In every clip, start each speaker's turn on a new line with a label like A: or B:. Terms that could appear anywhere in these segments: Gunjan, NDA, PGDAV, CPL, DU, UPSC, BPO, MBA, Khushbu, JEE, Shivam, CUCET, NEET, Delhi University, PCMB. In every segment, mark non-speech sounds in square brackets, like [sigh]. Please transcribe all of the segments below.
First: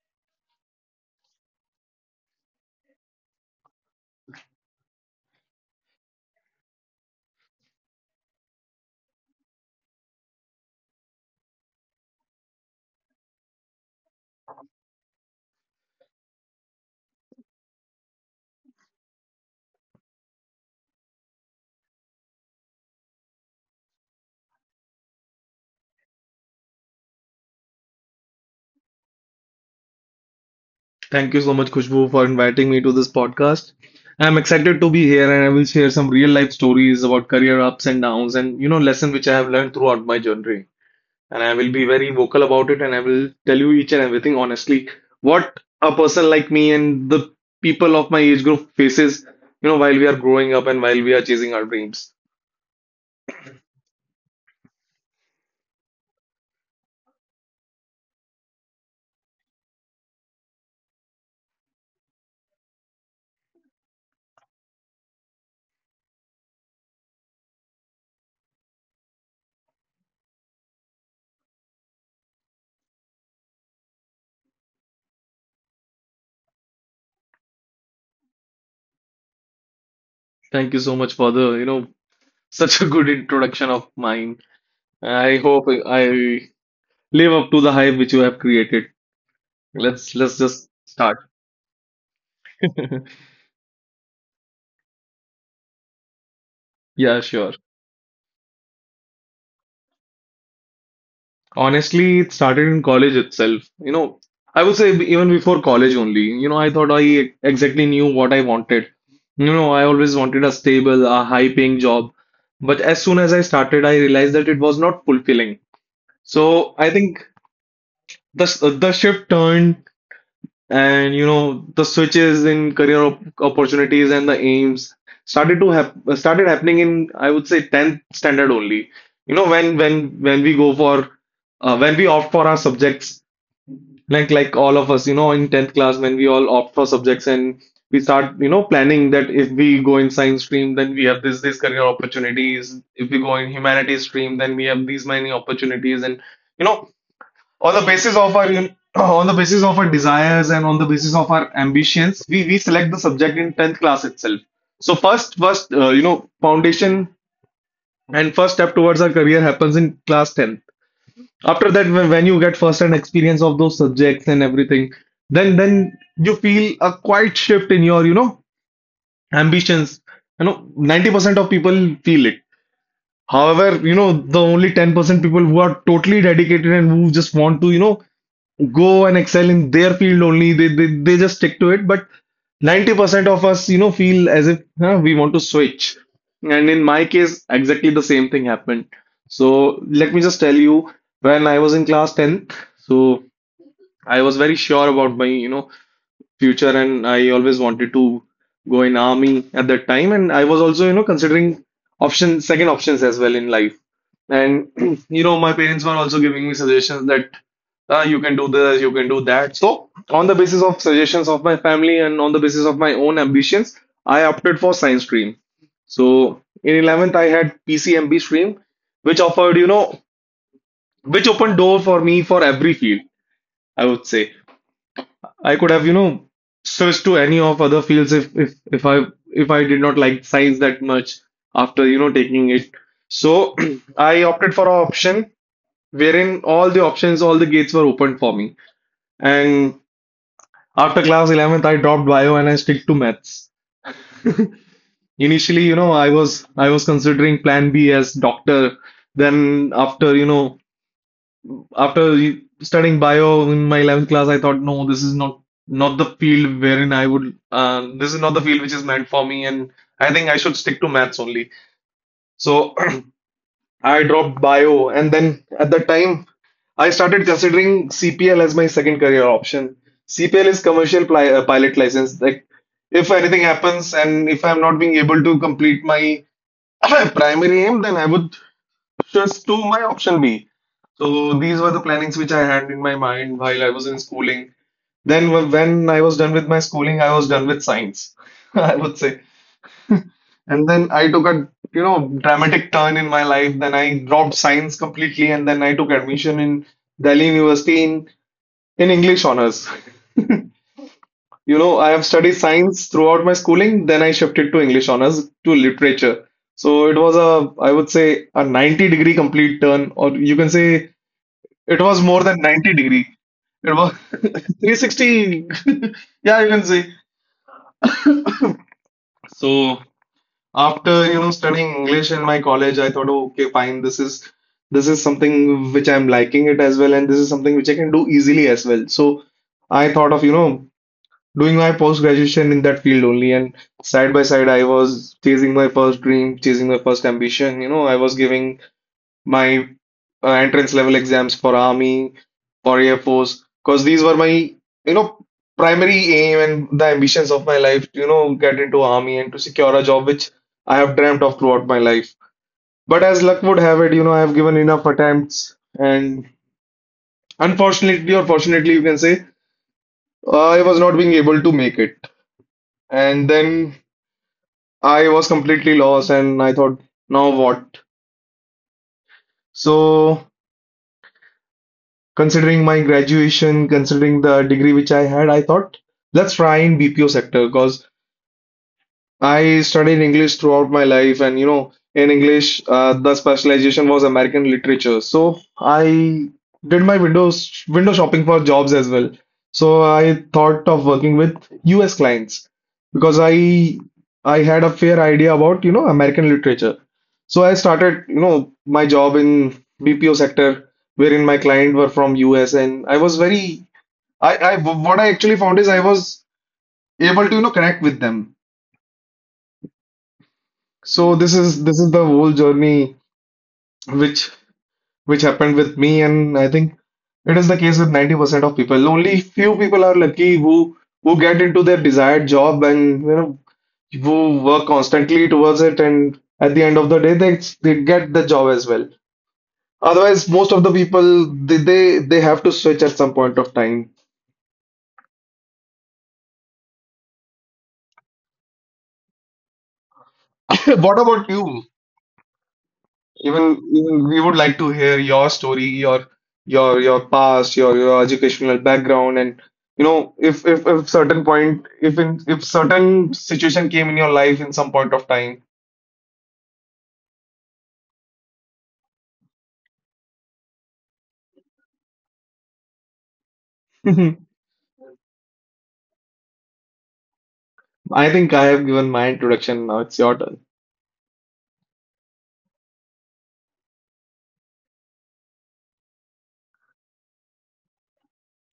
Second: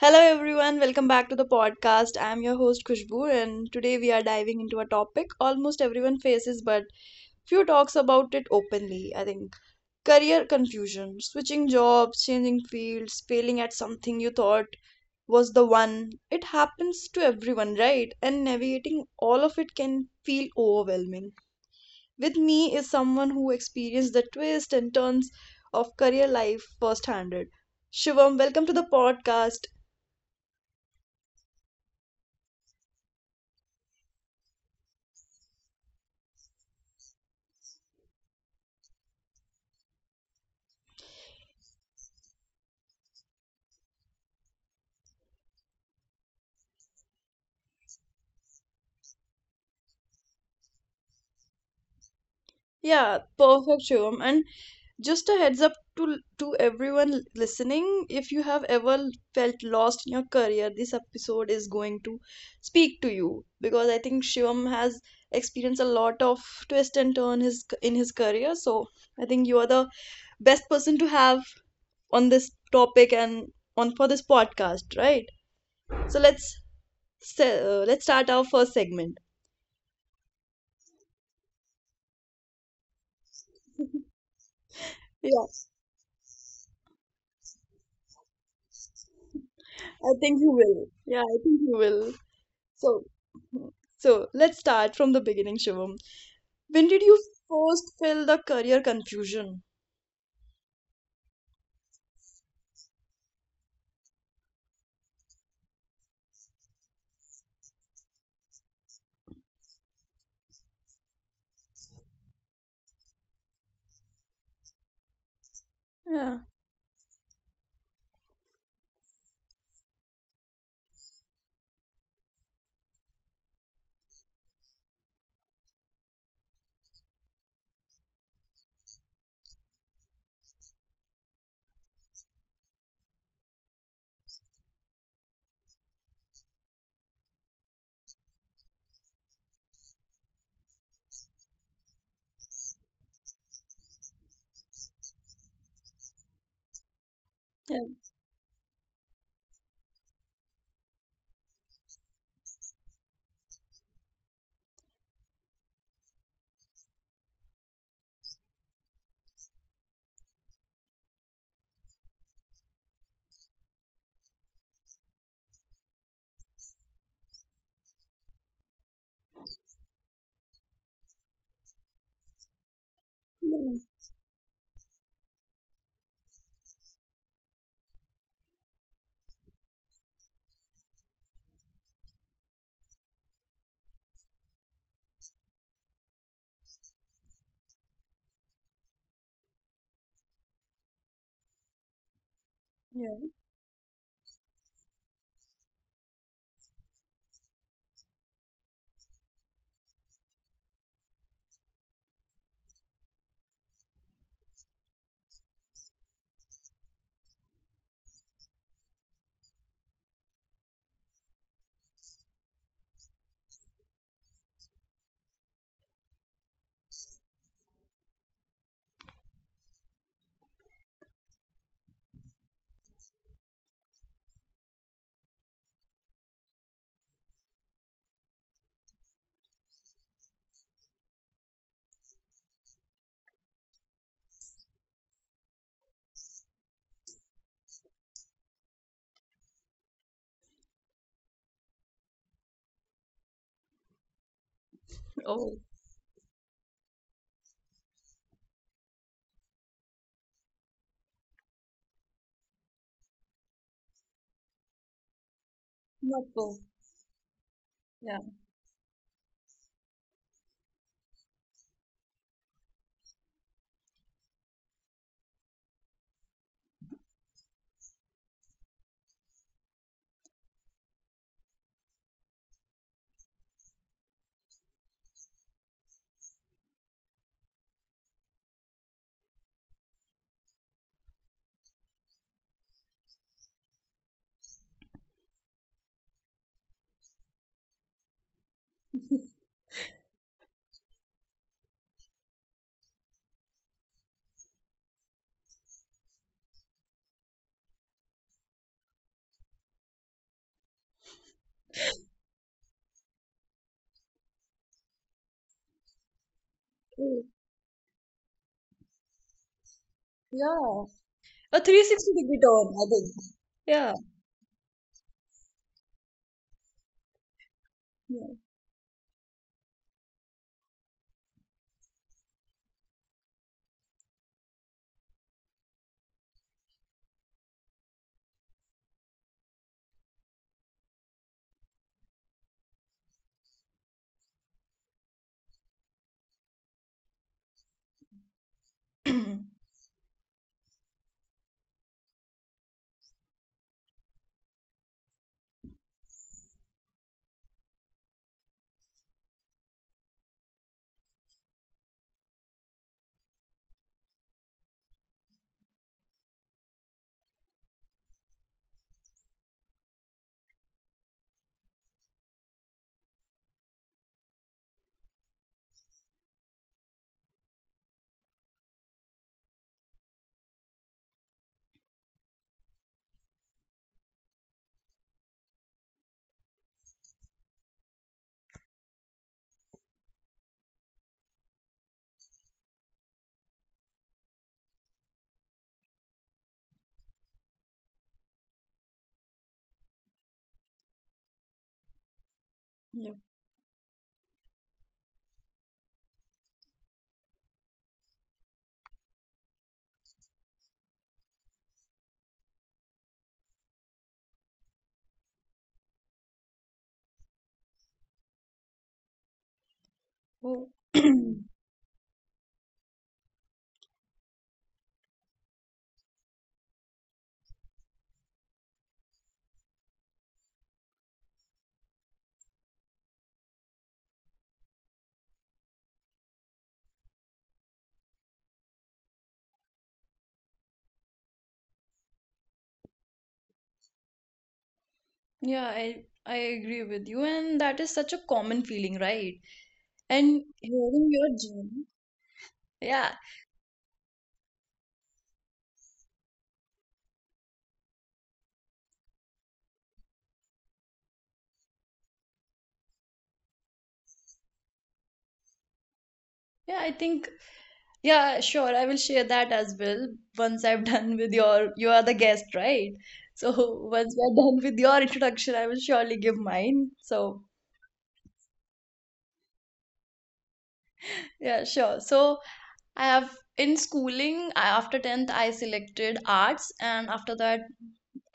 A: Hello everyone, welcome back to the podcast. I am your host Khushbu and today we are diving into a topic almost everyone faces but few talks about it openly, I think. Career confusion, switching jobs, changing fields, failing at something you thought was the one. It happens to everyone, right? And navigating all of it can feel overwhelming. With me is someone who experienced the twists and turns of career life firsthand. Shivam, welcome to the podcast.
B: Thank you so much, Khushbu, for inviting me to this podcast. I'm excited to be here, and I will share some real life stories about career ups and downs and lesson which I have learned throughout my journey. And I will be very vocal about it, and I will tell you each and everything honestly what a person like me and the people of my age group faces, while we are growing up and while we are chasing our dreams.
A: Yeah, perfect, Shivam. And just a heads up to everyone listening, if you have ever felt lost in your career, this episode is going to speak to you because I think Shivam has experienced a lot of twist and turn his in his career. So I think you are the best person to have on this topic and on for this podcast, right? So let's let's start our first segment.
B: Thank you so much for the, such a good introduction of mine. I
A: Yeah,
B: hope I live up to the hype which you have created. Let's
A: I
B: let's
A: think
B: just
A: you will.
B: start.
A: Yeah, I think you will.
B: [laughs]
A: So So let's start from the beginning, Shivam. When
B: Yeah,
A: did you
B: sure.
A: first feel the career confusion?
B: Honestly, it started in college itself. You know, I would say even before college only. You know, I thought I exactly knew what I wanted. You know, I always wanted a stable, a high-paying job. But as soon as I started, I realized that it was not fulfilling.
A: Yeah,
B: So I think the the shift turned, and you know the switches in career op opportunities and the aims started to hap started happening in, I would say, 10th standard only. You know, when we go for when we opt for our subjects, like all of us, you know, in 10th class, when we all opt for subjects and we start, you know, planning that if we go in science stream, then we have this career opportunities, if we go in humanities stream, then we have these many opportunities. And you know, on the
A: yeah,
B: basis of our [clears throat] on the basis of our desires and on the basis of our ambitions, we select the subject in 10th class itself. So first, you know, foundation and first step towards our career happens in class tenth. After that, when you get first hand experience of those subjects and everything, then you feel a quite shift in your, you know, ambitions. You know, 90% of people feel it. However, you
A: mm,
B: know, the only 10% people who are totally dedicated and who just want to, you know, go and excel in their field only, they just stick to it. But 90% of us, you know, feel as if, huh, we want to switch. And in my case, exactly the same thing happened. So let me just tell you, when I was in class 10, so
A: yeah.
B: I was very sure about my, you know, future, and I always wanted to go in army at that time, and I was also, you know, considering option second options as well in life. And [clears throat] you know, my parents were also giving me suggestions that, ah, you can do this, you can do that. So on the basis of suggestions of my family and on the basis of my own ambitions, I opted for science stream. So in 11th I had PCMB stream, which offered, you know, which opened door for me for every field, I would say. I could have, you know, switched to any of other fields if if I, if I did not like science that much after, you know, taking it. So [clears throat] I opted for an option wherein all the options, all the gates were opened for me. And after class 11th, I dropped bio and I stick to maths. Initially, you
A: Oh,
B: know, I was considering plan B as doctor. Then after, you know, after studying bio in my 11th class, I thought, no, this is not the
A: not
B: field
A: full.
B: wherein I would. This is not the
A: Yeah,
B: field which is meant for me, and I think I should stick to maths only. So [clears throat] I dropped bio, and then at that time, I started considering CPL as my second career option. CPL is pilot license. Like, if anything happens and if I'm not being able to complete my [clears throat] primary aim, then I would just do my option B. So these were the plannings which I had in my mind while I was in schooling. Then when I was done with my schooling, I was done with science, [laughs] I would say. And then I took a, you know, dramatic turn in my life. Then I dropped science completely, and then I took admission in Delhi University in English honors. [laughs] You know, I have studied science throughout my schooling, then I shifted to English honors to literature. So it was
A: mm,
B: a, I would say, a 90-degree complete turn, or you can say
A: yeah. A
B: it was more
A: 360
B: than
A: degree
B: 90
A: turn, I
B: degree.
A: think.
B: It was
A: Yeah,
B: [laughs] 360. [laughs] Yeah, you can say. So after, you know, studying English in my college, I thought, "Oh, okay, fine, this is something which I'm liking it as well, and this is something which I can do easily as well." So I thought of, you know, doing my post graduation in that field only, and side by side, I was chasing my first dream, chasing my first ambition. You know, I was giving
A: yeah.
B: my
A: [clears throat]
B: entrance level exams for army or air force, because these were my, you know, primary aim and the ambitions of my life, to, you know, get into army and to secure a job which I have dreamt of throughout my life. But as luck would have it, you know, I have given enough attempts and, unfortunately or fortunately you can say, I was not being able to make it. And then I was completely lost, and I thought, now what? So, considering my graduation, considering the degree which I had, I thought, let's try in BPO sector, because I studied English throughout my life, and you know, in English, the specialization was American literature. So I did my window shopping for jobs as well. So I thought of working with US clients, because
A: Yeah.
B: I had a fair idea about, you know, American literature. So I started, you know, my job in BPO sector, wherein my client were from US, and I was very, I what I actually found is I was able to, you know, connect with them.
A: Oh.
B: So this
A: [clears throat]
B: is this is the whole journey which which happened with me, and I think it is the case with 90% of people. Only few people are lucky who get into their desired job, and you know, who work constantly towards it, and at the end of the day they get the job as well. Otherwise, most of the people, they have to switch at some point of time.
A: Yeah, I agree with you, and that is such a common feeling, right? And
B: [coughs] What about
A: hearing your
B: you?
A: journey. Yeah,
B: Even, even we would like to hear your story, your, your past, your educational background, and you know, if if certain point, if in if certain situation came in your life in some point of time.
A: yeah, I think yeah, sure. I will share that as well once I'm [laughs] done with your, you are the guest, right? So [laughs]
B: [laughs]
A: once we're done with your introduction, I will surely give mine. So
B: I think I have given my introduction. Now it's your turn.
A: yeah, sure. So I have in schooling, I, after 10th, I selected arts, and after that,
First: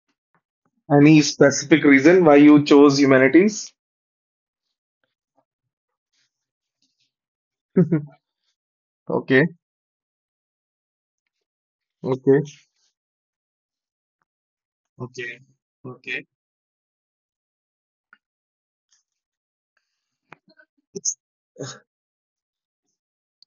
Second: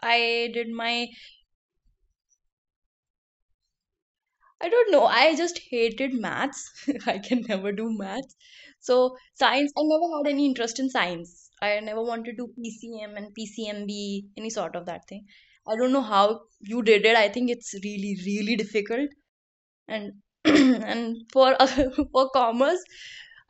A: I did my
B: Any specific reason why you chose humanities?
A: I don't know. I just hated maths. [laughs] I can never do
B: [laughs]
A: maths. So
B: Okay.
A: science, I never had any interest in science. I never wanted
B: Okay.
A: to do PCM and PCMB, any sort of that thing.
B: Okay.
A: I don't know
B: Okay.
A: how you did it. I think it's really, really difficult and [clears throat] and for [laughs] for commerce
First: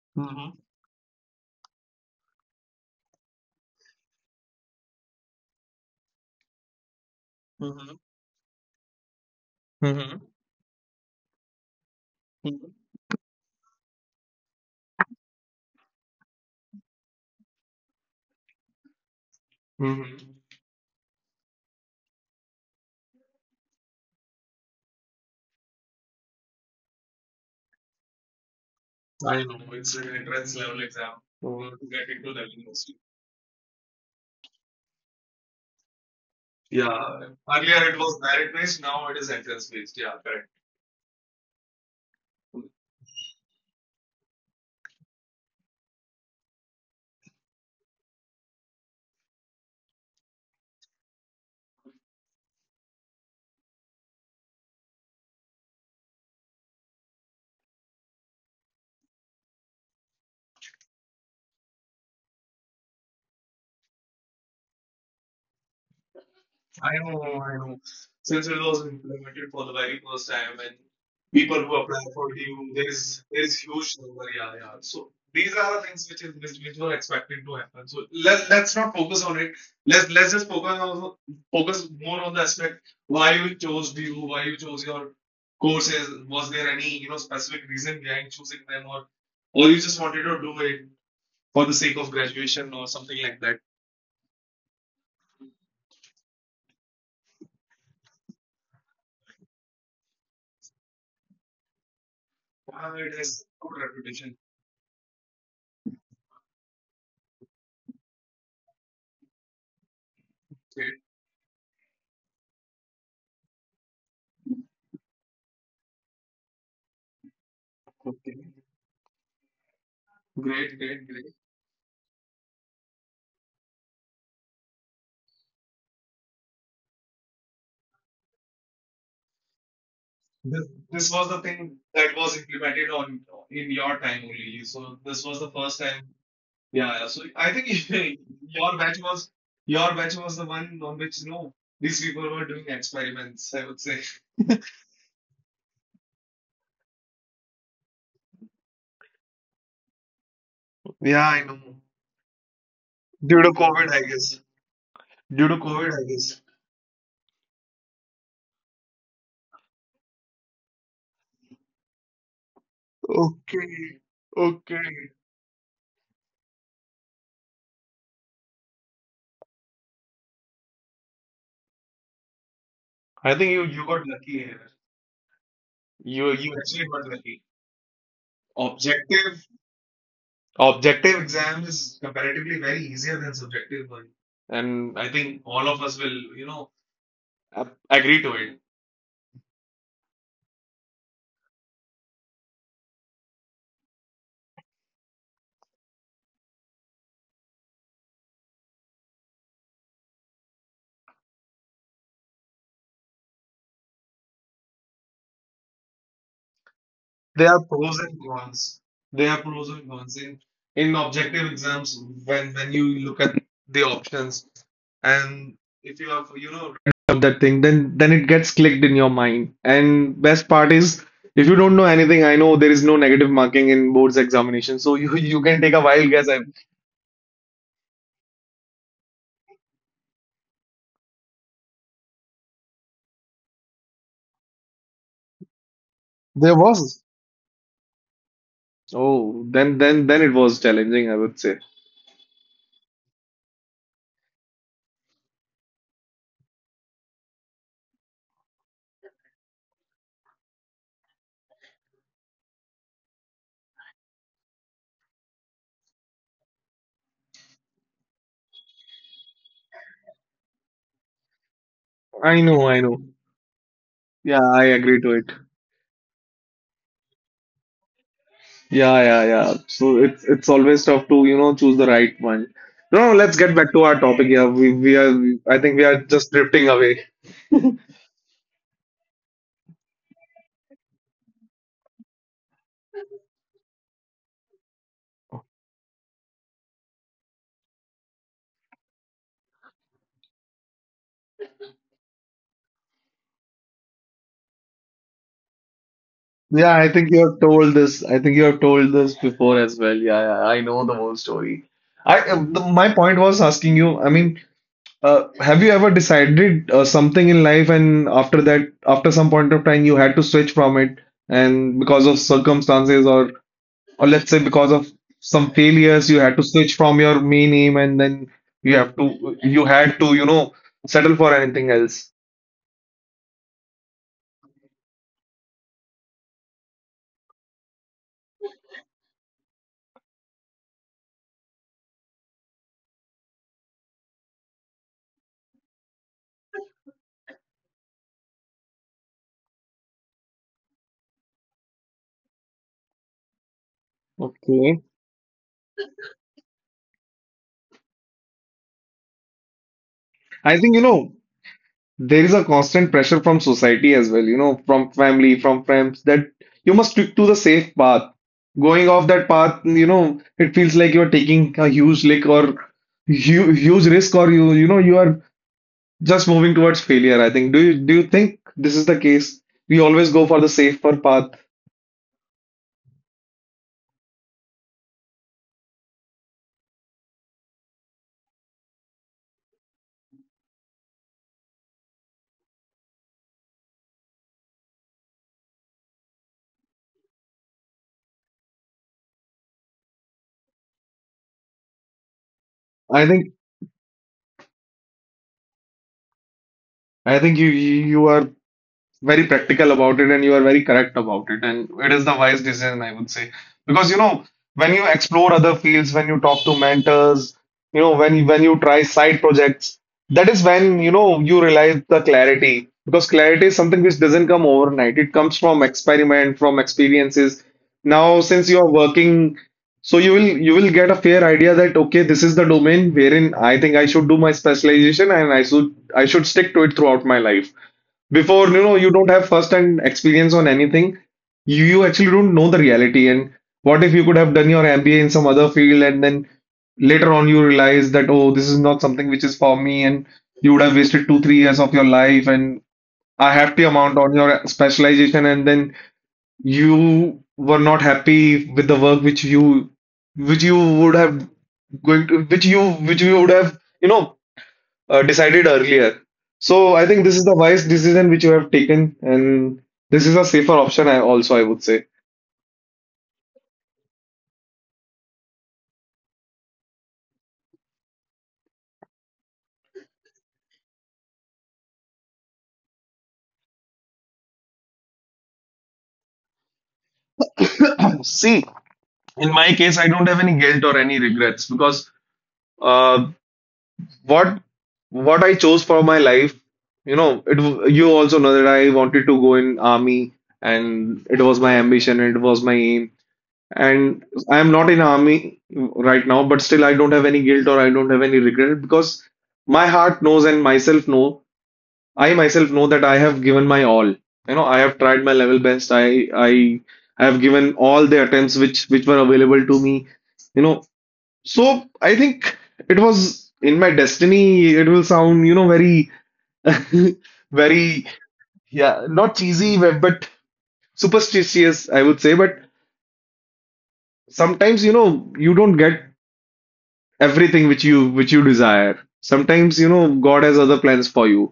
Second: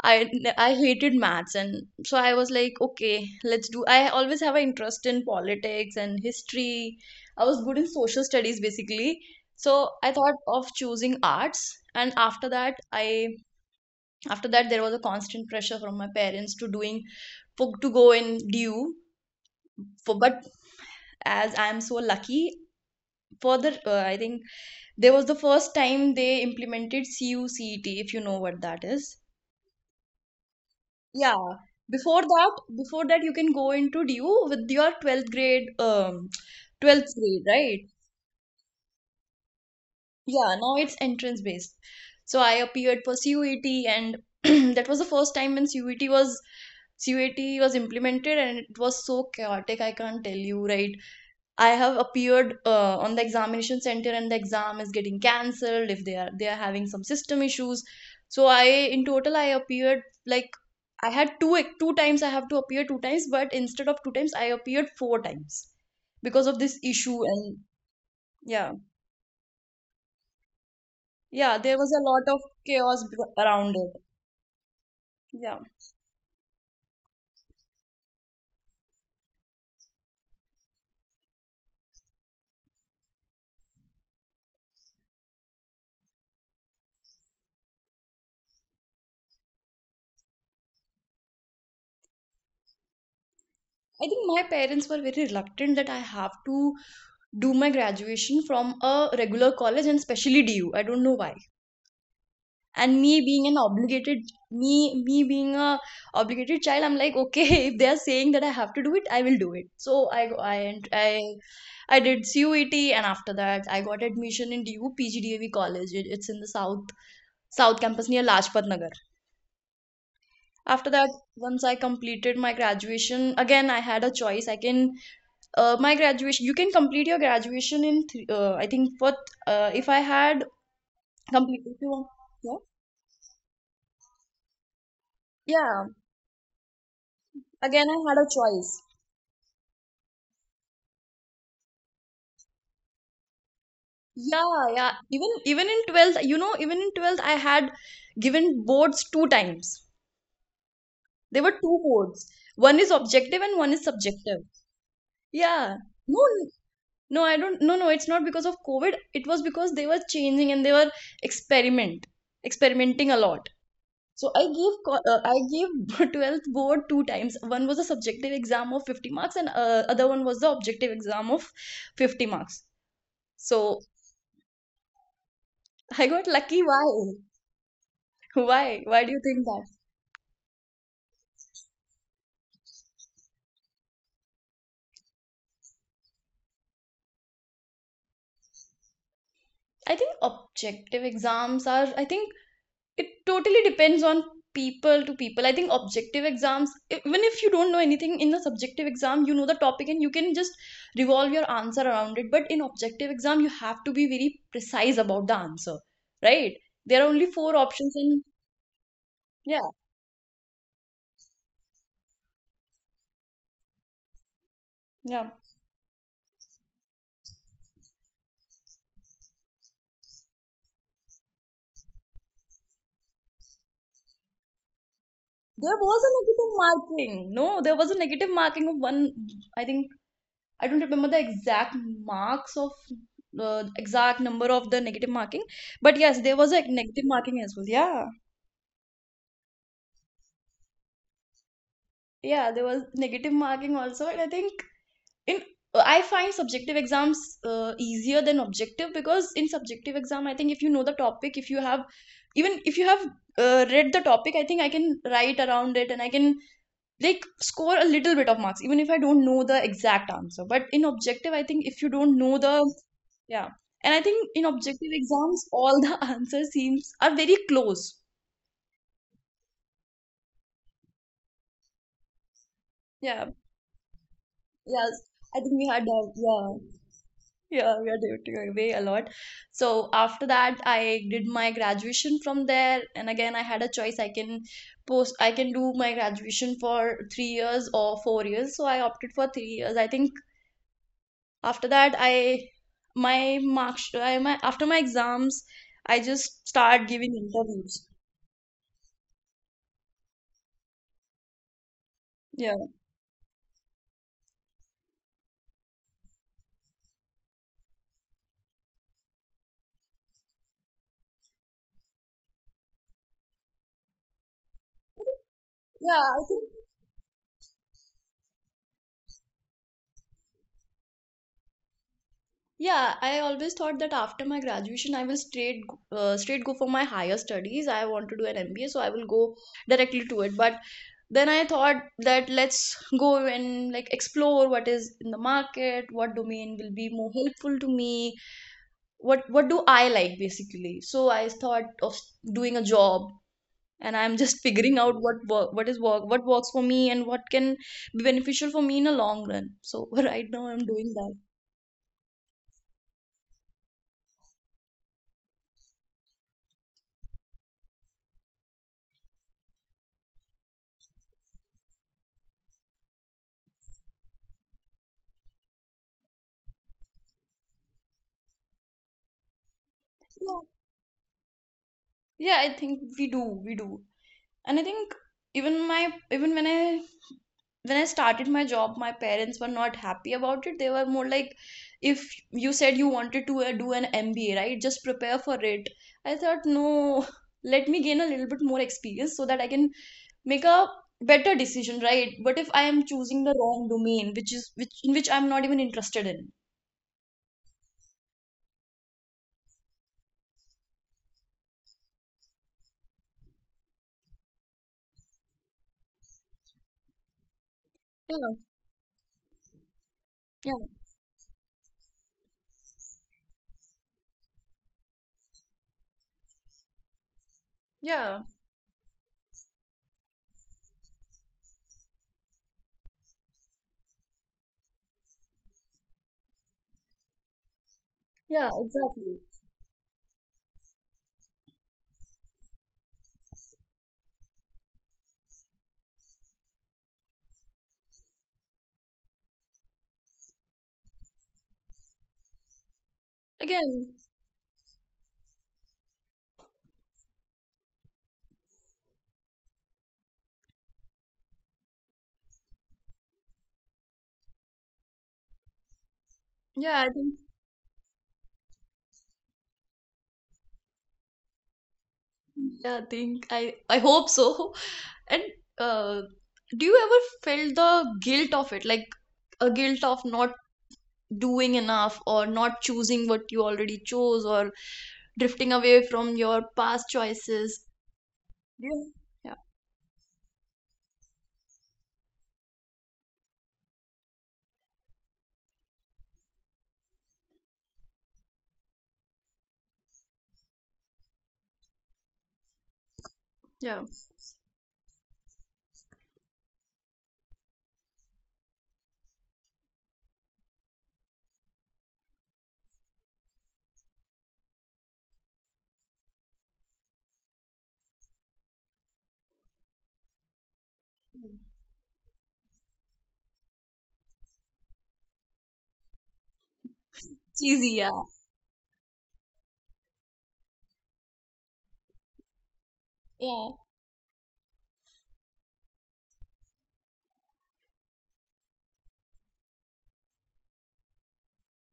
A: I
B: Mm-hmm.
A: I hated maths and so I was like okay let's do I always have an interest in politics and history. I was good in
B: Mm-hmm.
A: social studies basically, so I
B: Mm-hmm.
A: thought of choosing arts and after that I after that there was a constant pressure from my parents to doing for, to go in DU for
B: Mm-hmm.
A: but as I am so lucky for the I think there was the first time they implemented CUCET, if you know what that is.
B: I know it's an entrance level exam
A: Yeah.
B: to get into the university.
A: Before that you can go into DU with your 12th grade, 12th
B: Yeah,
A: grade, right?
B: earlier it was merit based, now it is entrance based. Yeah, correct.
A: Yeah, now it's entrance based. So I appeared for CUET and [clears throat] that was the first time when CUET was implemented and it was so chaotic, I can't tell you, right? I have appeared on the examination center and the exam is getting cancelled if they are having some system issues. So I in total I appeared like I had two two times I have to appear 2 times, but instead of 2 times I appeared 4 times because of this
B: I
A: issue
B: know,
A: and
B: I know. Since it
A: yeah,
B: was implemented for the very first time, and
A: yeah
B: people
A: there
B: who
A: was a
B: apply
A: lot
B: for
A: of
B: DU,
A: chaos
B: there's
A: around
B: huge
A: it.
B: number. Yeah, yeah. So
A: Yeah,
B: these are the things which is, which were expected to happen. So let's not focus on it. Let's just focus on, focus more on the aspect why you chose DU, why you chose your courses. Was there any, you know, specific reason behind choosing them, or you just wanted to do it? For the sake of graduation or something like that.
A: I think my parents were very reluctant that I have to do my graduation from a regular college and specially DU. I don't know why. And
B: Wow,
A: me
B: it
A: being
B: has
A: an
B: good
A: obligated
B: reputation.
A: me being a obligated child I'm like okay [laughs] if they are saying that I have to do it I will do it so
B: Great.
A: I did CUET and after that I got admission in DU PGDAV college. It- it's in the south south campus near
B: Okay.
A: Lajpat Nagar.
B: Great,
A: After that
B: great, great.
A: once I completed my graduation again I had a choice I can my graduation you can complete your graduation in I think for if I had
B: This, this was the
A: completed if
B: thing
A: you want-
B: that was
A: yeah
B: implemented on, in your time only. So this was the
A: yeah
B: first time. Yeah. Yeah. So I think
A: again I had a
B: [laughs]
A: choice.
B: your batch was, your batch was the one on which, you know, these people were doing experiments, I would say.
A: Yeah, yeah. Even in 12th, you know, even in 12th, I had given boards 2 times.
B: Yeah,
A: There
B: I
A: were two
B: know.
A: boards. One is objective
B: Due
A: and
B: to
A: one is
B: COVID, I
A: subjective.
B: guess. Due to
A: Yeah.
B: COVID, I
A: No,
B: guess.
A: n- no, I don't. No, no, it's not because of COVID. It was because they were changing and they were experiment, experimenting a lot.
B: Okay.
A: So
B: Okay.
A: I gave [laughs] 12th board 2 times. One was a subjective exam of 50 marks and other one was the objective exam of 50 marks.
B: I think you,
A: So
B: you got lucky here.
A: I got
B: You
A: lucky.
B: actually
A: Why?
B: got lucky.
A: [laughs] Why? Why do you think
B: Objective,
A: that?
B: objective exam is comparatively very easier than subjective one. And I think all of us will, you know, agree to it.
A: I think objective exams are, I think it totally depends on people to people. I think objective exams, even if you don't know anything in the subjective exam, you know the topic and you can just revolve your answer around it. But in objective exam, you have to be very precise about the answer, right? There are only
B: There
A: four
B: are
A: options
B: pros
A: and
B: and cons. There are
A: yeah,
B: pros and cons in objective exams, when you look at the options,
A: yeah.
B: and if you have, you know, read up that thing, then it gets clicked in your mind. And best part is, if you don't know anything, I know there is no negative marking in boards examination, so you can
A: There
B: take a
A: was a
B: wild guess. I-
A: negative marking. No, there was a negative marking of one, I think. I don't remember the exact marks of exact number of the negative marking, but yes, there was
B: there
A: like negative
B: was.
A: marking as well. Yeah,
B: Oh, then, then it was challenging, I would say.
A: yeah, there was negative marking also, and I think in I find subjective exams easier than objective because in subjective exam, I think if you know the topic, if you have even if you have read the topic, I think I can write around it and I can like score a little bit of marks even if I don't know the exact answer but in objective I think if you don't know
B: I
A: the
B: know, I know.
A: yeah. And I think in
B: Yeah, I
A: objective
B: agree to it.
A: exams, all the [laughs] answers seems are very close.
B: Yeah, yeah, yeah. So it's always tough to, choose the right one. No,
A: Yeah.
B: let's get back to our topic here.
A: Yes.
B: We are
A: I think
B: I
A: we
B: think
A: had,
B: we are just
A: yeah.
B: drifting away.
A: Yeah, we had it away a lot. So after that, I did my graduation from there. And again, I had a choice. I can I can do my graduation for 3 years or 4 years. So I opted for 3 years. I think after that, I, my marks, I, my, after my exams, I just
B: Yeah,
A: start
B: I think
A: giving
B: you have told
A: interviews.
B: this. I think you have told this before as well. Yeah, yeah, I know the whole story.
A: Yeah.
B: My point was asking you, I mean, have you ever decided something in life and after that, after some point of time, you had to switch from it, and because of circumstances, or let's say because of some
A: Yeah,
B: failures,
A: I
B: you had
A: think
B: to switch from your main aim, and then you had to settle for anything else.
A: yeah, I always thought that after my graduation, I will straight go for my higher studies. I want to do an MBA, so I will go directly to it. But then I thought that let's go and like explore what is in the market, what domain will be more helpful to me, what do I like basically. So I thought of doing a job, and I'm just [laughs] figuring
B: Okay.
A: out what is work, what works for me, and what can be beneficial for me in a long run. So [laughs] right now
B: I
A: I'm
B: think,
A: doing that.
B: there is a constant pressure from society as well, from family, from friends, that you must stick to the safe path. Going off that path, it feels like you're taking a huge lick, or hu huge risk, or you are just moving towards failure, I think. Do you think this is the case? We always go
A: Yeah.
B: for the safer path.
A: Yeah, I think we do. And I think even my even when I when I started my job my parents were not happy about it. They were more like if you said you wanted to do an MBA right just prepare for it. I thought no, [laughs] let me gain a little bit more experience so that I can make a better decision right but if I am
B: I
A: choosing
B: think
A: the wrong domain which in which I'm not even interested in
B: I think you are very practical about it, and you are very correct about it, and it is the wise decision, I would say. Because when you explore other fields, when you talk to mentors, when
A: yeah
B: you try side projects, that is
A: yeah
B: when you realize the clarity, because clarity is something which doesn't come overnight. It comes from experiment, from experiences. Now
A: yeah
B: since you are working, so you will get a fair idea that okay, this is the domain wherein I think I should do my specialization, and I should stick to it throughout my life. Before,
A: yeah
B: you don't
A: exactly
B: have first hand experience on anything. You actually don't know the reality. And what if you could have done your MBA in some other field, and then later on you realize that, oh, this is not something which is for me, and you would have wasted 2-3 years of your life, and a hefty
A: again
B: amount on your specialization, and then you were not happy with the work which you would have which you would have decided earlier. So
A: yeah
B: I
A: I
B: think
A: think
B: this is the wise decision which you have taken, and this is a safer option, I also I would say.
A: yeah I think I hope so. [laughs] And uh, do you ever felt the guilt of it, like a guilt of not doing enough or not choosing what you already chose or drifting away from your past choices? Do
B: See,
A: you- yeah,
B: in my case, I don't have any guilt or any regrets, because uh, what what I chose for my life, you also know that I wanted to go in army, and it was my ambition, it was my
A: yeah,
B: aim, and I am not in army right now, but still I don't have any guilt, or I don't have any regret, because my heart knows, and myself know I myself know that I have given my all. I have tried my level best. I have given all the attempts which were available to me. You know, so I think it was in my destiny. It will sound, very [laughs]
A: cheesy, yeah.
B: very. Yeah, not cheesy, but superstitious, I would say. But
A: Yeah.
B: sometimes, you don't get everything which you desire. Sometimes, God has other plans for you.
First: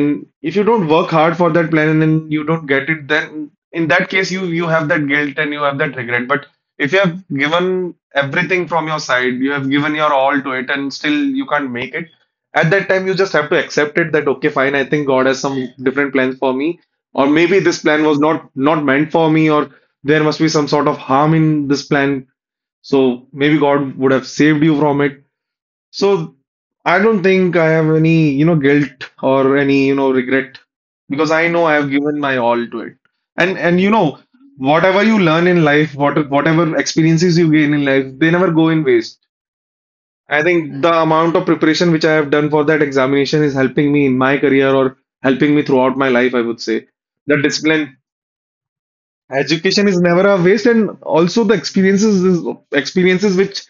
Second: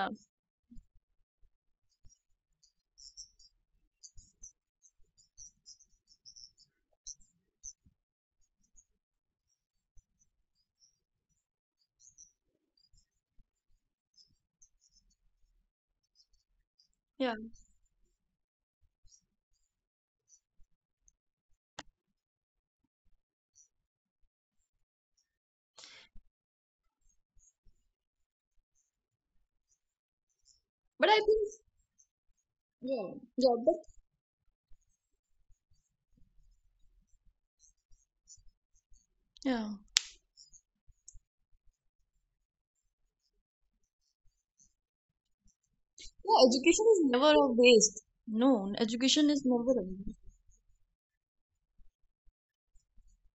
A: Yeah,
B: if you don't work hard for that plan and then you don't get it, then in that case you have that guilt and you have that regret. But if you have given everything from your side, you have given your all to it, and still you can't make it, at that time you just have to accept it that okay, fine, I think God has some different plans for me. Or
A: yeah,
B: maybe this plan was not meant for me, or there must be some sort of harm in this plan. So maybe God would have saved you from it. So I don't think I have any, guilt, or any, regret,
A: but
B: because
A: I
B: I know
A: think,
B: I have given my all to it.
A: yeah,
B: And
A: yeah,
B: and
A: but
B: whatever you learn in life, whatever experiences you gain in life, they never go in waste.
A: yeah.
B: I think the amount of preparation which I have done for that examination is helping me in my career, or helping me throughout my life, I would
A: Yeah,
B: say.
A: education is
B: The
A: never a
B: discipline
A: waste. No, education is
B: Education is
A: never a
B: never a
A: waste.
B: waste, and also the experiences which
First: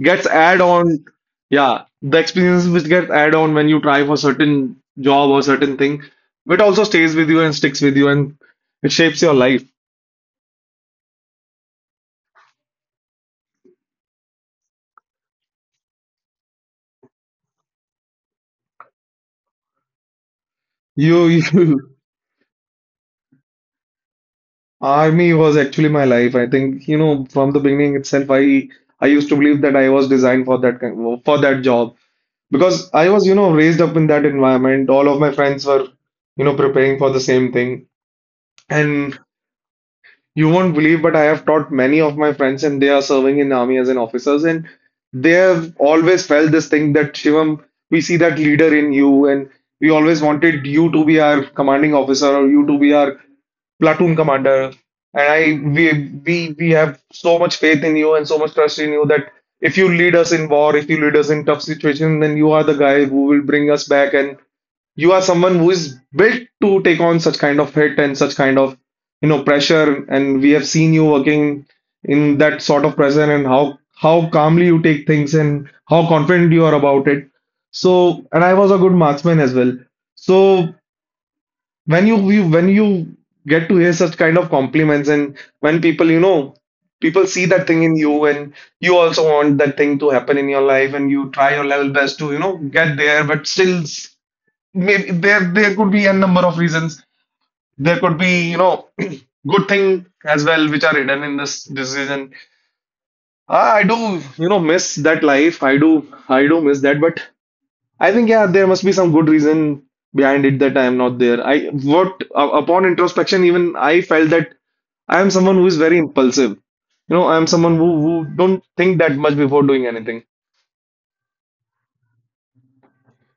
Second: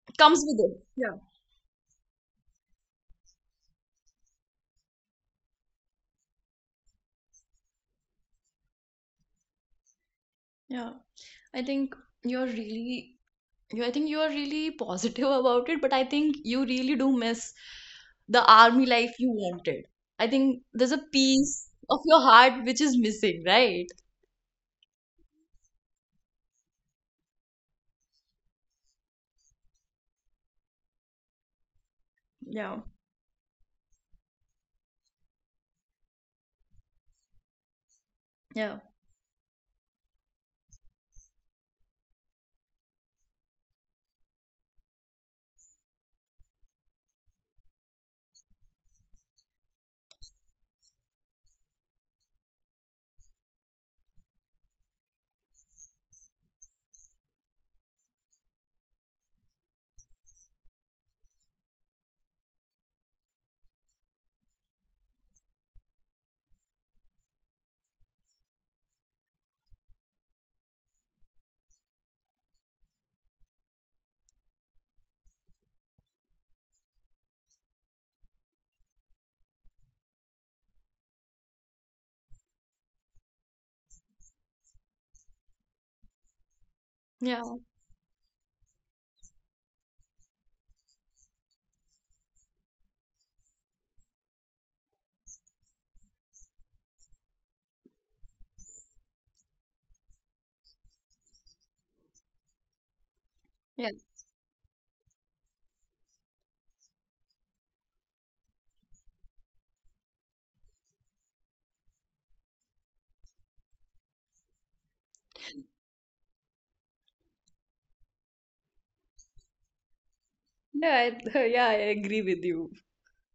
B: gets
A: Comes with
B: add
A: it.
B: on.
A: Yeah.
B: Yeah, the experiences which get add on when you try for certain job or certain thing, but also stays with you and sticks with you, and it shapes your life.
A: Yeah, I think you're really you I think you are really positive [laughs] about it but I think you really do miss the army life you wanted. I think there's a
B: You
A: piece
B: [laughs]
A: of your heart which is missing right.
B: Army was actually my life. I think from the beginning itself, I used to believe that I was designed for that job,
A: Yeah,
B: because I was raised up in that environment. All of my friends were preparing for the same thing.
A: yeah,
B: And you won't believe, but I have taught many of my friends, and they are serving in army as an officers, and they have always felt this thing that Shivam, we see that leader in you, and we always wanted you to be our commanding officer, or you to be our platoon commander. And we have so much faith in you and so much trust in you that if you lead us in war, if you lead us in tough situations, then you are the guy who will bring us back, and you are someone who is built to take on such kind of hit and such kind of pressure. And we have seen you working in that sort of pressure, and how calmly you take things, and how confident you are about it. So, and I was a good marksman as well. So when you get to hear such kind of compliments, and when people, people see
A: yeah
B: that thing in you, and you also want that thing to happen in your life, and you try your level best to get there, but still maybe there could be a number of reasons. There could be, [clears throat] good thing as well which are hidden in this decision. Ah, I
A: yeah
B: do, miss that life. I do miss that. But I think, yeah, there must be some good reason behind it that I am not there. Upon introspection, even I felt that I am someone who is very impulsive. I am someone who don't think that much before doing anything.
A: yeah. I, [laughs] yeah, I agree with you. [laughs]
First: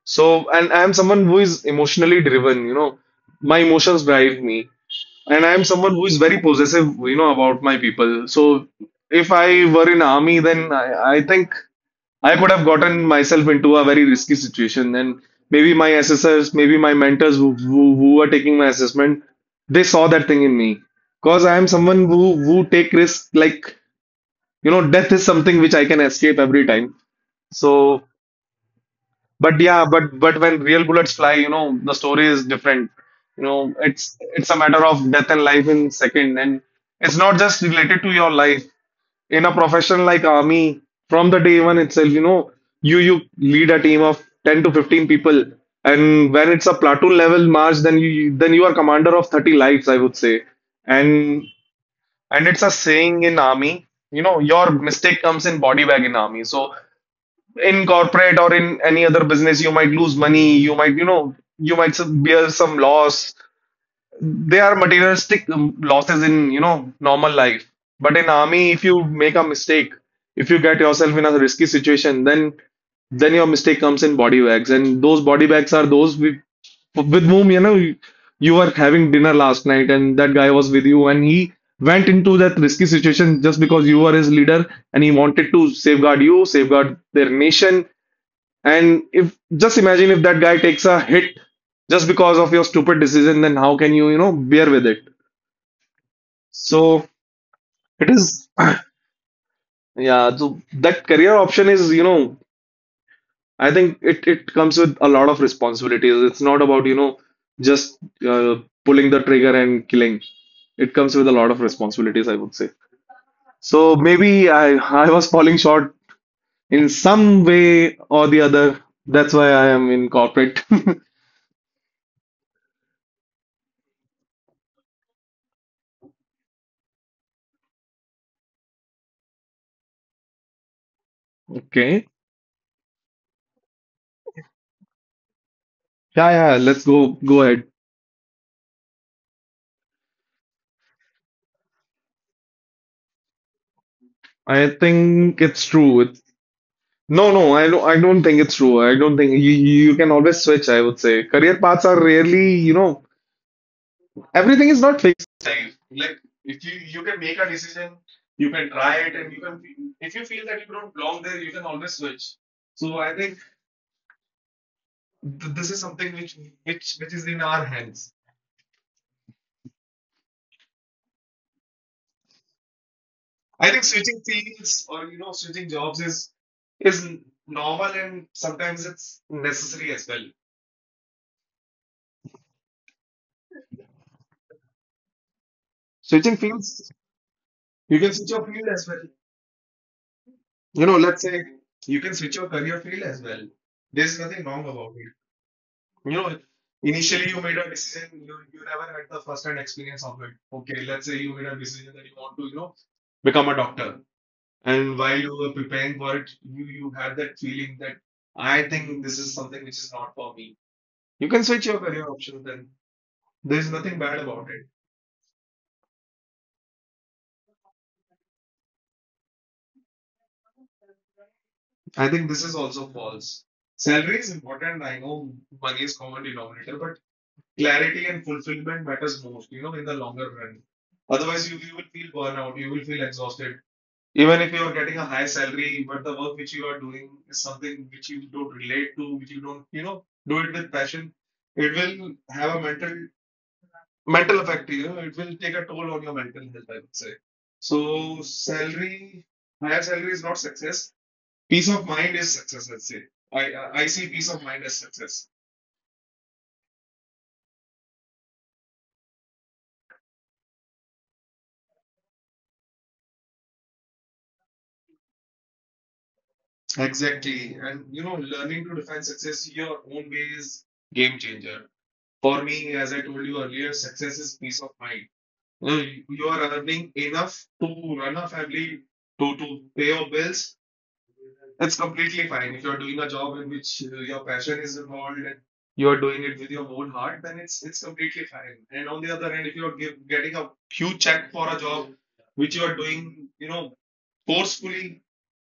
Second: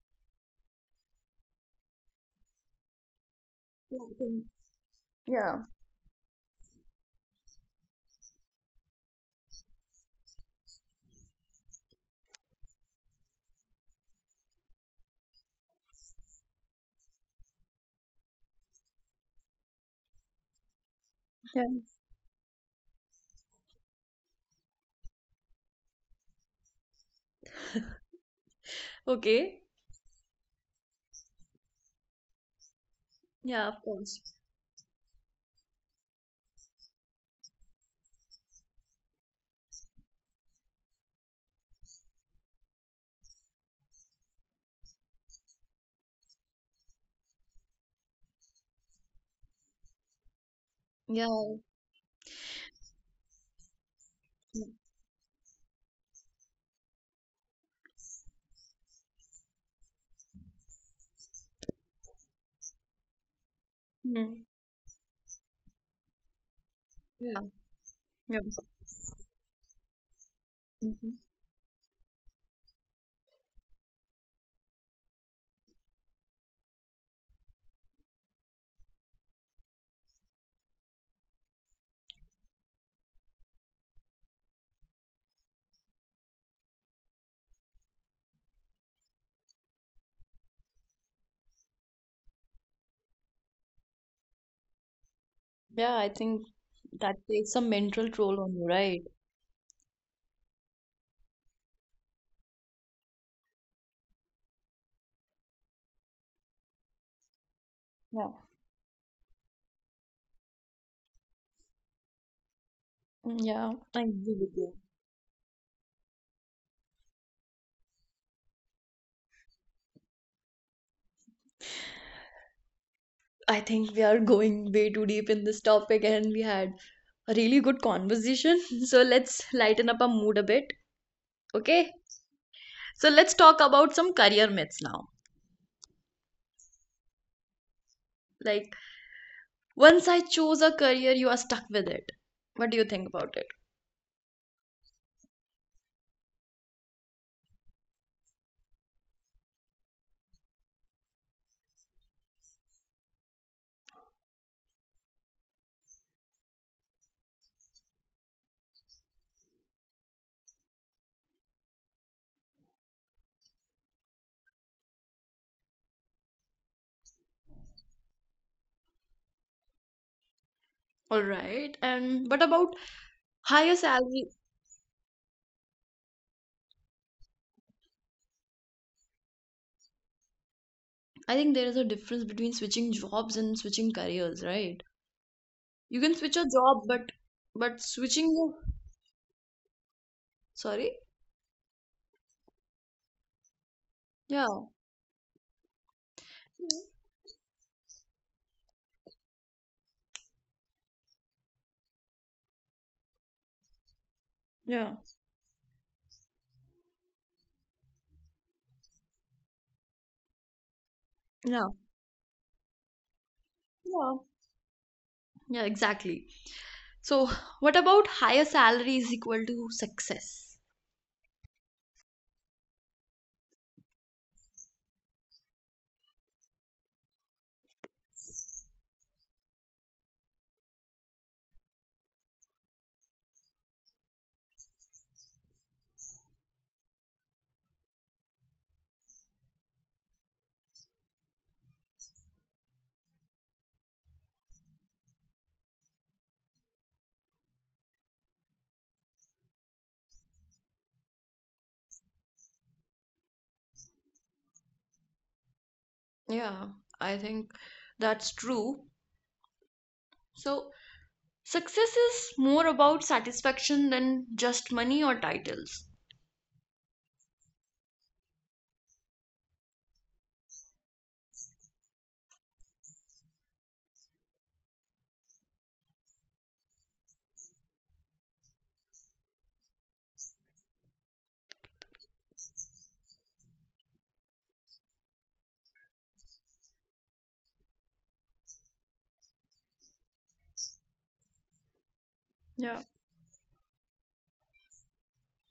B: So, and I am someone who is emotionally driven. My
A: Yeah,
B: emotions
A: I
B: drive
A: think-
B: me. And I'm
A: yeah,
B: someone who is very possessive, about my people. So if I were in army, then I think I could have gotten myself into a very risky situation. And maybe my assessors, maybe my mentors who were taking my assessment, they saw that thing in me. Because I
A: yeah.
B: am someone who take risk, like, death is something which I can escape every time. So, but
A: Okay
B: yeah, but when real bullets fly, the story is different.
A: yeah of
B: It's
A: course
B: it's a matter of death and life in second, and it's not just related to your life. In a profession like army, from the day one itself, you lead a team of 10 to 15 people, and when it's a platoon level march, then you are commander of 30 lives, I would say. And
A: yeah.
B: and it's a saying in army, your
A: Mm.
B: mistake comes in body bag in army. So in corporate or in any other business, you might lose money, you might bear some loss.
A: Mm.
B: They are materialistic losses in, normal
A: Yeah.
B: life. But in
A: Yeah.
B: army, if you make a mistake, if you get
A: Mhm.
B: yourself in a risky situation, then your mistake comes in body bags. And those body bags are those with whom, you were having dinner last night, and that guy was with you, and he went into that risky situation just because you were his leader, and he wanted to safeguard you, safeguard their nation. And if just imagine if that guy takes a hit just because of your stupid decision, then how can you, bear with it?
A: Yeah, I think
B: So
A: that takes some mental
B: it
A: toll
B: is,
A: on you right.
B: yeah, so that career option is, I think it comes with a lot of responsibilities. It's not about, just
A: Yeah,
B: uh, pulling the trigger and killing. It comes with a lot of responsibilities, I would say.
A: mm, yeah,
B: So
A: I agree
B: maybe
A: with you.
B: I was falling short in some way or the other. That's why I am in corporate. [laughs]
A: I think we are going way too deep in this topic and we had a really good conversation. [laughs] So let's lighten up our mood a bit. Okay.
B: Okay.
A: So let's talk about some career myths now.
B: Yeah, yeah, let's go ahead.
A: Like, once I chose a career, you are stuck with it. What do you think about it?
B: I think it's true. It's, no, no, I don't. I don't think it's true. I don't think you can always switch. I would say career paths are rarely, everything is not fixed. Like, if you can make a decision, you can try it, and you can if you feel that you don't belong there, you can always switch. So I think this is something which which is in our hands.
A: All right. And what about
B: I
A: higher
B: think switching
A: salary?
B: fields or you know switching jobs is normal, and sometimes it's necessary as well.
A: I think there is a difference between switching jobs and switching careers, right? You can switch
B: Switching
A: a job,
B: fields.
A: but but
B: You can switch your
A: switching,
B: field as well. You
A: sorry.
B: know, let's say you can switch your career field as well. There's nothing wrong
A: Yeah.
B: about it. You know,
A: Yeah.
B: initially you made a decision, you never had the first hand experience of it. Okay, let's say you made a decision that you want to, you know, become a doctor.
A: Yeah.
B: And while you were preparing for it, you had that feeling that I think this is something which is not for me. You can switch your career option then. There's nothing
A: Yeah.
B: bad about it.
A: Yeah, exactly. So, what about higher salary is equal to success?
B: I think this is also false. Salary is important. I know money is common denominator, but clarity and fulfillment matters most, you know, in the longer run. Otherwise, you will feel burnout, you will feel exhausted. Even if you are getting a high salary, but the work which you are doing is something which you don't relate to, which you don't, you know, do it with passion, it will have a mental effect, you know, it will take a toll on your mental health, I would say. So salary, higher salary is not success. Peace of mind is success, let's say. I see peace of mind as success.
A: Yeah, I think that's true. So, success is more about satisfaction than just money or titles.
B: Exactly. And you know, learning to define success your own way is game changer. For me, as I told you earlier, success is peace of mind. You know, you are earning enough to run a family, to pay your bills. It's completely fine. If you're doing a job in which your passion is involved and you're doing it with your own heart, then it's completely fine. And on the other hand, if you're getting a huge check for a job which you
A: Yeah.
B: are doing, you know, forcefully,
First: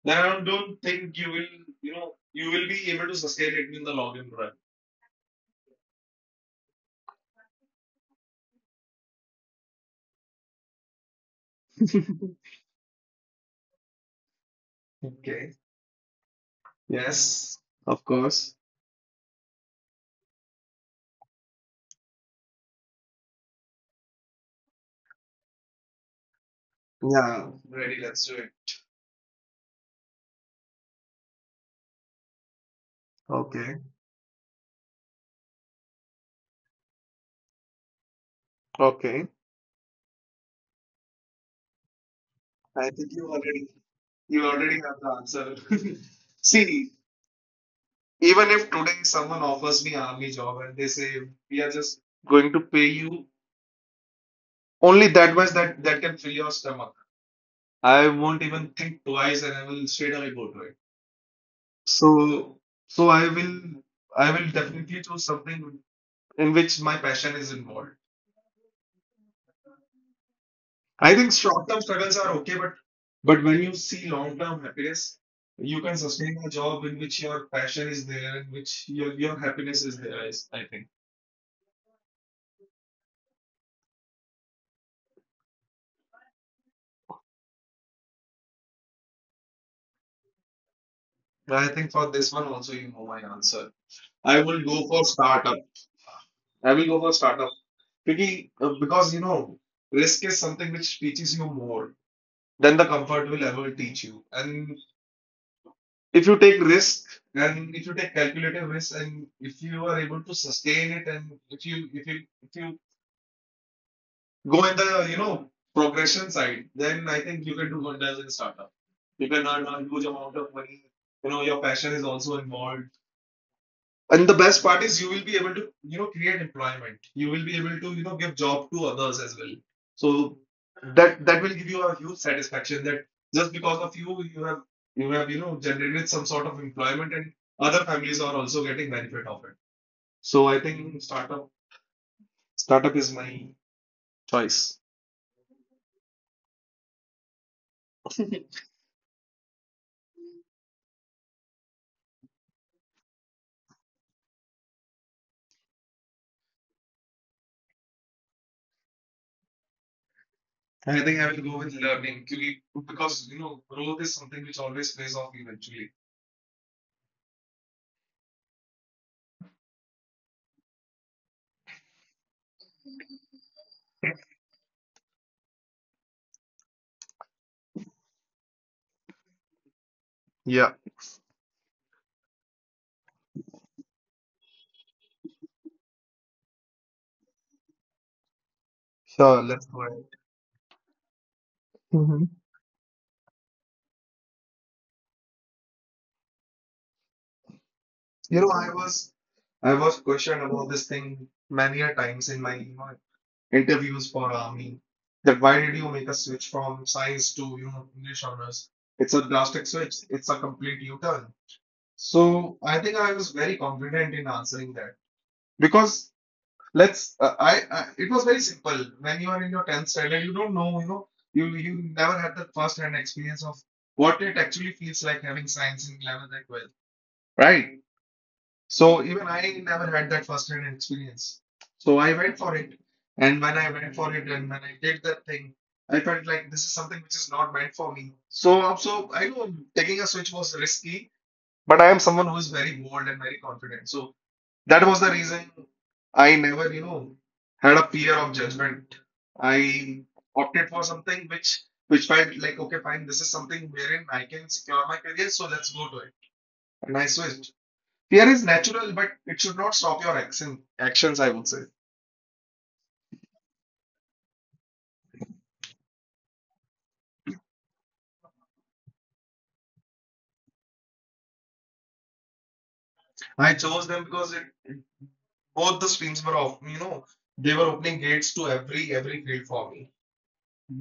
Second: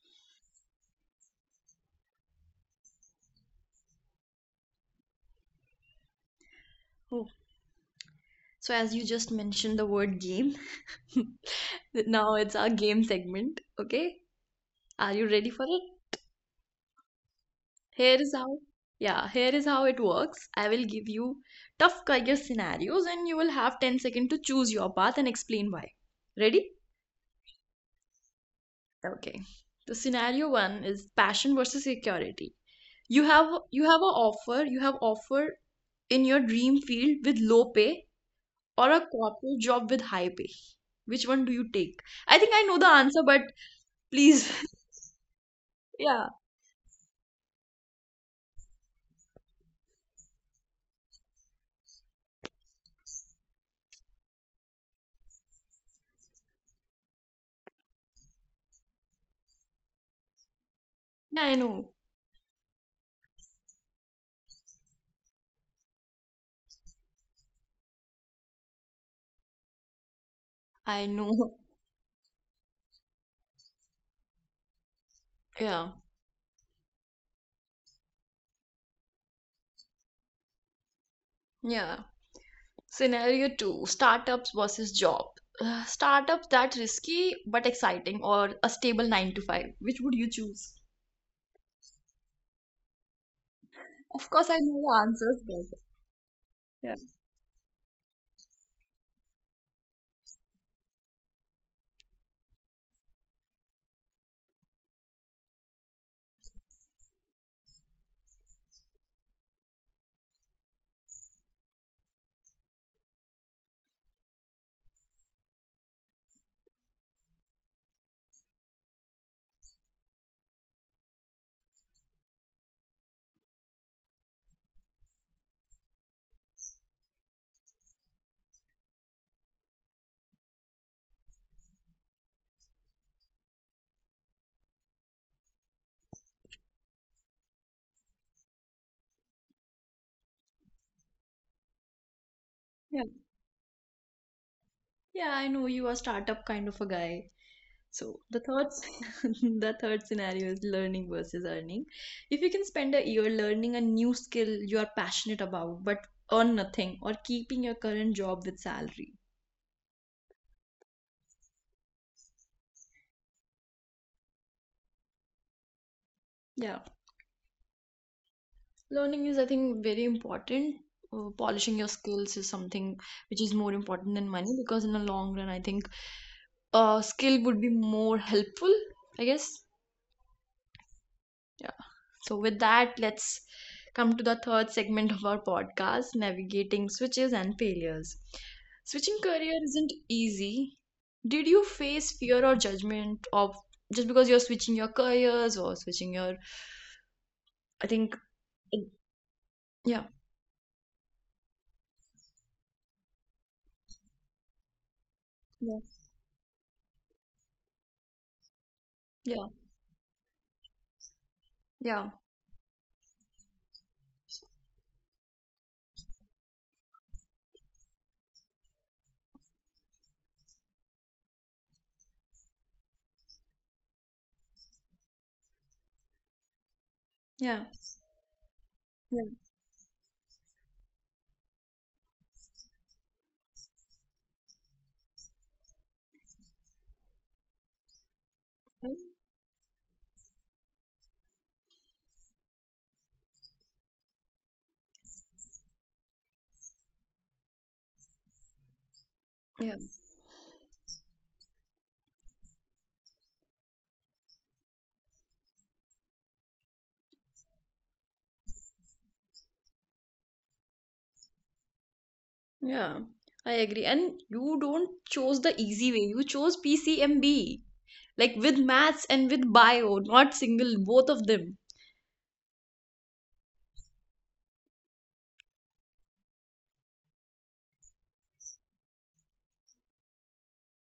B: then I don't think you will, you know, you will be able to sustain it in the long run.
A: Oh, so as you just mentioned the word game, [laughs] now it's our game segment. Okay, are you ready
B: Okay.
A: for it?
B: Yes, of
A: Here is
B: course.
A: how. Yeah, here is how it works. I will give you tough career scenarios and you will have 10 seconds to choose your path and explain why. Ready?
B: Yeah. Ready, let's do it.
A: Okay. The scenario one is passion versus security.
B: Okay.
A: You have offer in your dream field with low pay or a
B: Okay.
A: corporate job with high pay. Which one do you take? I think I know the
B: I think
A: answer, but
B: you
A: please.
B: already
A: [laughs]
B: have the answer.
A: Yeah.
B: [laughs] See, even if today someone offers me army job and they say we are just going to pay you only that much that that can fill your stomach, I won't even think twice, and I will straight away go to it.
A: Yeah, I know.
B: So, so I will definitely choose something in which my passion is involved.
A: I
B: I think
A: know. [laughs]
B: short-term struggles are okay, but when you see long-term happiness, you
A: Yeah.
B: can sustain a job in which your passion is there, in which your happiness is there. Is- I think.
A: Yeah. Scenario two, startups versus job. Startups that risky but exciting or a stable 9 to 5. Which would you choose?
B: I think for this one also, you know my answer.
A: Of
B: I
A: course,
B: will
A: I know
B: go for
A: the answers,
B: startup.
A: but
B: I will go
A: yeah.
B: for startup because you know risk is something which teaches you more than the comfort will ever teach you, and if you take risk and if you take calculated risk and if you are able to sustain it and if you if you go in the you know progression side, then I think you can do wonders in startup. You can earn a huge amount of money. You know, your passion is also involved. And the best part is you will be able to, you know, create employment. You will be able to, you know, give job to others as well. So that will give you a huge satisfaction that just because of you, you have you have, you know, generated some sort of employment, and other families are also getting benefit of it. So I think startup
A: Yeah.
B: is my choice.
A: Yeah, I know you are startup kind of a guy. So the third [laughs] the third scenario is learning versus earning. If you can spend a year learning a new skill you are passionate about but earn nothing or keeping your current job with salary.
B: And I think I will go with learning क्योंकि- because you know growth is something which always pays off eventually.
A: Yeah, learning is I think very important. Polishing your skills is something which is more important than money because in the long run I think a skill would be more helpful, I guess.
B: Yeah,
A: Yeah. So, with that, let's come to the third segment of our podcast navigating switches and failures. Switching
B: sure.
A: career
B: Let's go
A: isn't easy. Did you face
B: ahead.
A: fear or judgment of just because you're switching your careers or switching your, I think,
B: You know,
A: it-
B: I was
A: yeah,
B: questioned about this thing many a times in my, you know, interviews for army. That why did
A: yeah,
B: you make a switch from science to, you know, English honors? It's a
A: yeah,
B: drastic switch. It's a complete U-turn.
A: yeah,
B: So I think I was very confident in answering that because let's I it was very simple. When you are in your 10th standard, you don't know, you know, you never had the first-hand experience of what it actually feels like having science in 11th and 12th. Right. So
A: yeah,
B: even I never had that first-hand experience. So I went for it, and when I went for it, and when I did that thing, I felt like this is something which is not meant for me. So
A: yeah,
B: also, I know taking a switch was risky, but I am someone who is very bold and very confident. So that was the reason I never, you know, had a fear of judgment.
A: yeah,
B: I opted for something which felt like okay, fine, this is something wherein I can secure my career, so let's go to it. And I switched. Fear is natural, but it should not stop your actions, I would say.
A: yeah. I agree. And you don't chose the easy way, you chose PCMB, like with maths and with bio, not single, both of them.
B: I chose them because it, both the streams were off, you know, they were opening gates to every field for me.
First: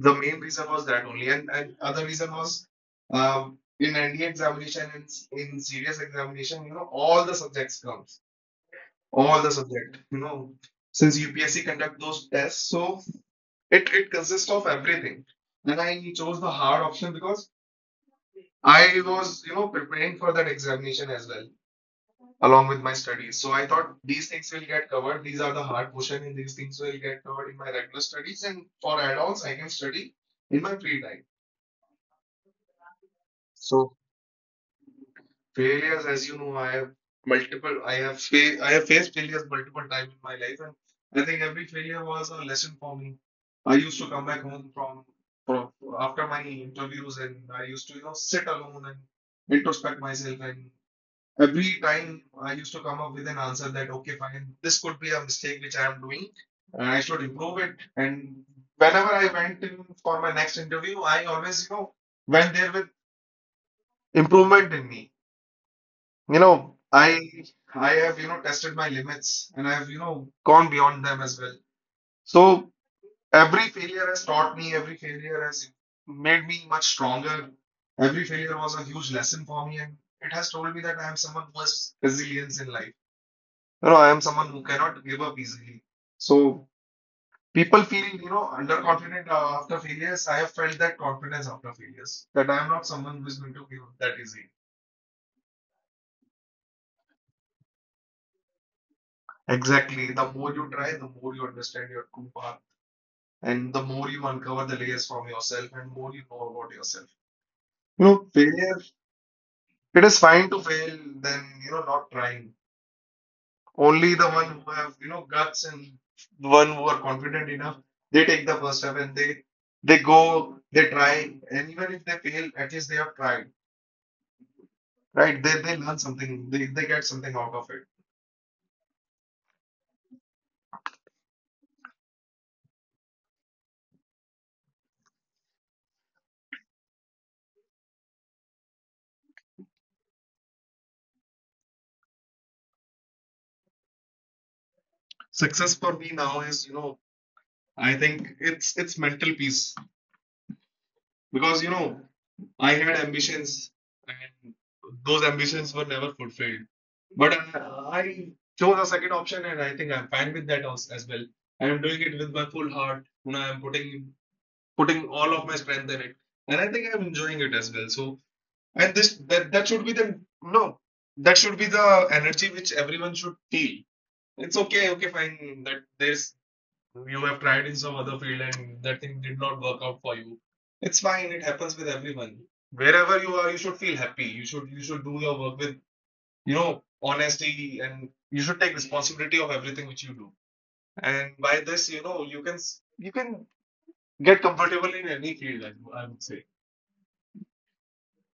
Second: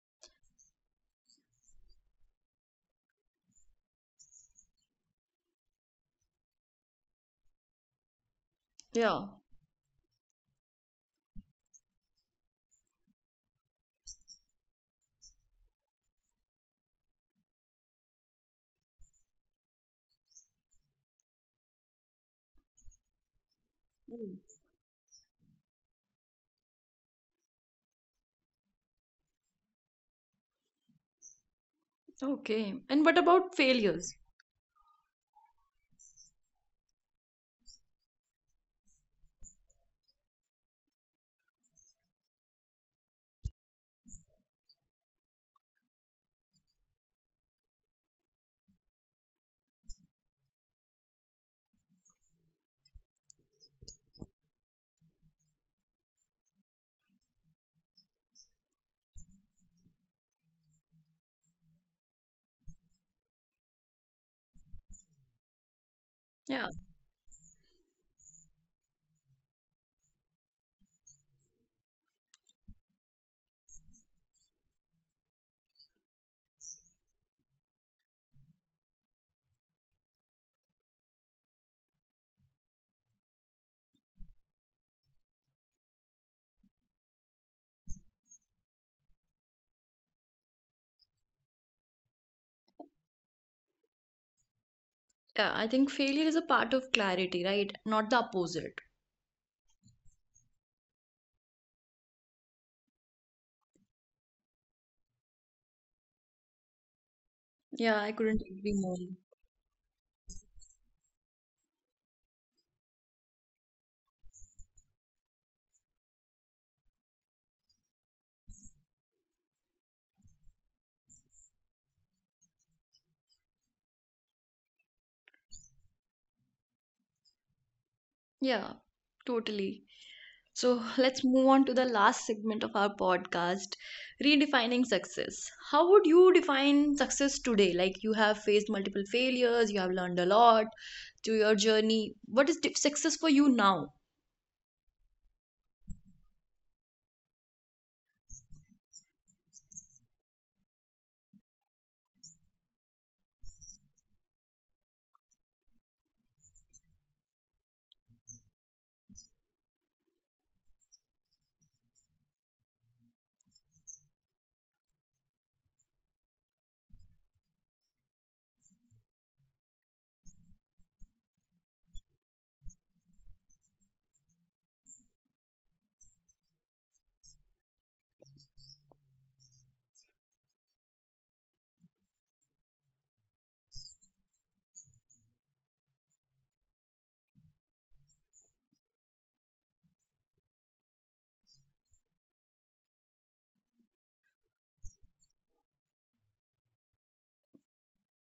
B: The main reason was that only, and other reason was in NDA examination, in serious examination, you know, all the subjects comes,
A: Yeah.
B: all the subject, you know, since UPSC conduct those tests, so it consists of everything. And I chose the hard option because I was, you know, preparing for that examination as well, along with my studies. So I thought these things will get covered. These are the hard portion, and these things will get covered in my regular studies. And for adults, I can study in my free time.
A: Okay. And what about
B: So
A: failures?
B: failures, as you know, I have multiple. I have faced failures multiple times in my life, and I think every failure was a lesson for me. I used to come back home from after my interviews, and I used to you know sit alone and introspect myself and every time I used to come up with an answer that, okay, fine, this could be a mistake which I am doing. I should improve it. And whenever I went in for my next interview, I always, you know, went there with improvement in me. You
A: Yeah.
B: know, I have, you know, tested my limits, and I have, you know, gone beyond them as well. So every failure has taught me, every failure has made me much stronger. Every failure was a huge lesson for me, and it has told me that I am someone who has resilience in life. You know, I am someone who cannot give up easily. So people feel, you know, underconfident after failures. I have felt that confidence after failures, that I am not someone who is going to give up that easy.
A: Yeah. I think failure is a part of clarity, right? Not the opposite.
B: Exactly. The more you try, the more you understand your true path, and the more you uncover the layers from yourself, and more you know about yourself.
A: Yeah.
B: You
A: I
B: know,
A: couldn't agree
B: failure,
A: more.
B: it is fine to fail than, you know, not trying. Only the one who have, you know, guts and the one who are confident enough, they take the first step, and they go, they try, and even if they fail, at least they have tried, right? They learn something, they get something out of it.
A: Yeah. Totally. So let's move on to the last segment of our podcast redefining success. How would you define success today? Like you have faced multiple failures, you have learned a lot through your journey. What is success for you now?
B: Success for me now is, you know, I think it's mental peace because you know I had ambitions and those ambitions were never fulfilled. But I chose a second option, and I think I'm fine with that as well. I am doing it with my full heart. You know, I'm putting putting all of my strength in it, and I think I'm enjoying it as well. So, and this that that should be the no, that should be the energy which everyone should feel. It's okay, okay, fine. That there's you have tried in some other field, and that thing did not work out for you. It's fine. It happens with everyone. Wherever you are, you should feel happy. You should do your work with you know honesty, and you should take responsibility of everything which you do. And by this, you know, you can get comfortable in any field, I would say.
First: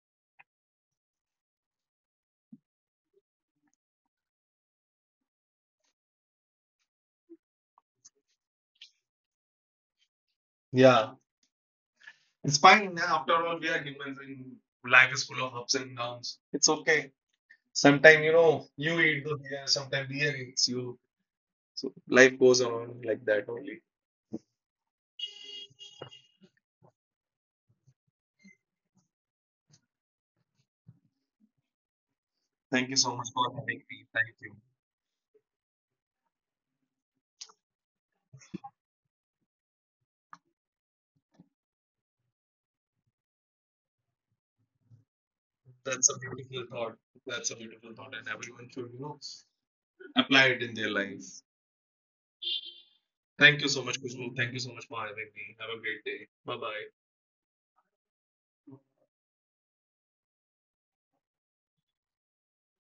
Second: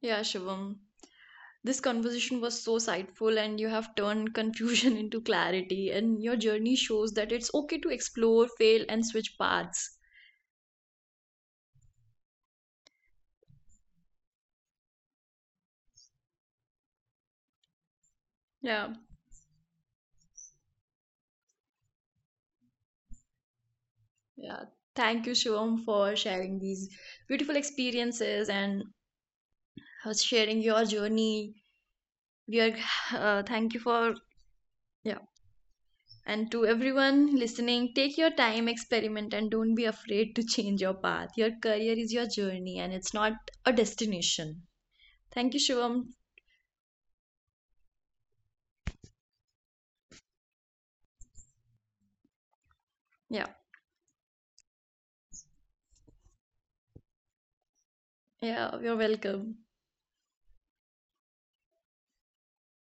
A: Yeah, Shivam. This conversation was so insightful, and you have turned confusion [laughs] into clarity. And your journey shows that it's okay to explore, fail, and switch paths.
B: Yeah, it's fine. After all, we are humans, and life is full of ups and downs. It's okay. Sometimes, you know,
A: Yeah,
B: you eat the beer, sometimes beer eats you. So life goes on like that only.
A: yeah. Thank you, Shivam, for sharing these beautiful experiences and sharing your journey. We are
B: Thank you so much for
A: thank you
B: having me.
A: for
B: Thank you.
A: yeah. And to everyone listening, take your time, experiment, and don't be afraid to change your path. Your career is your journey, and it's not a destination. Thank you,
B: That's
A: Shivam.
B: a beautiful thought. That's a beautiful thought, and everyone should, you know, apply it in their life.
A: Yeah,
B: Thank you so much, Kushbu. Thank you so much for having me. Have a great day. Bye bye.
A: yeah. You're welcome.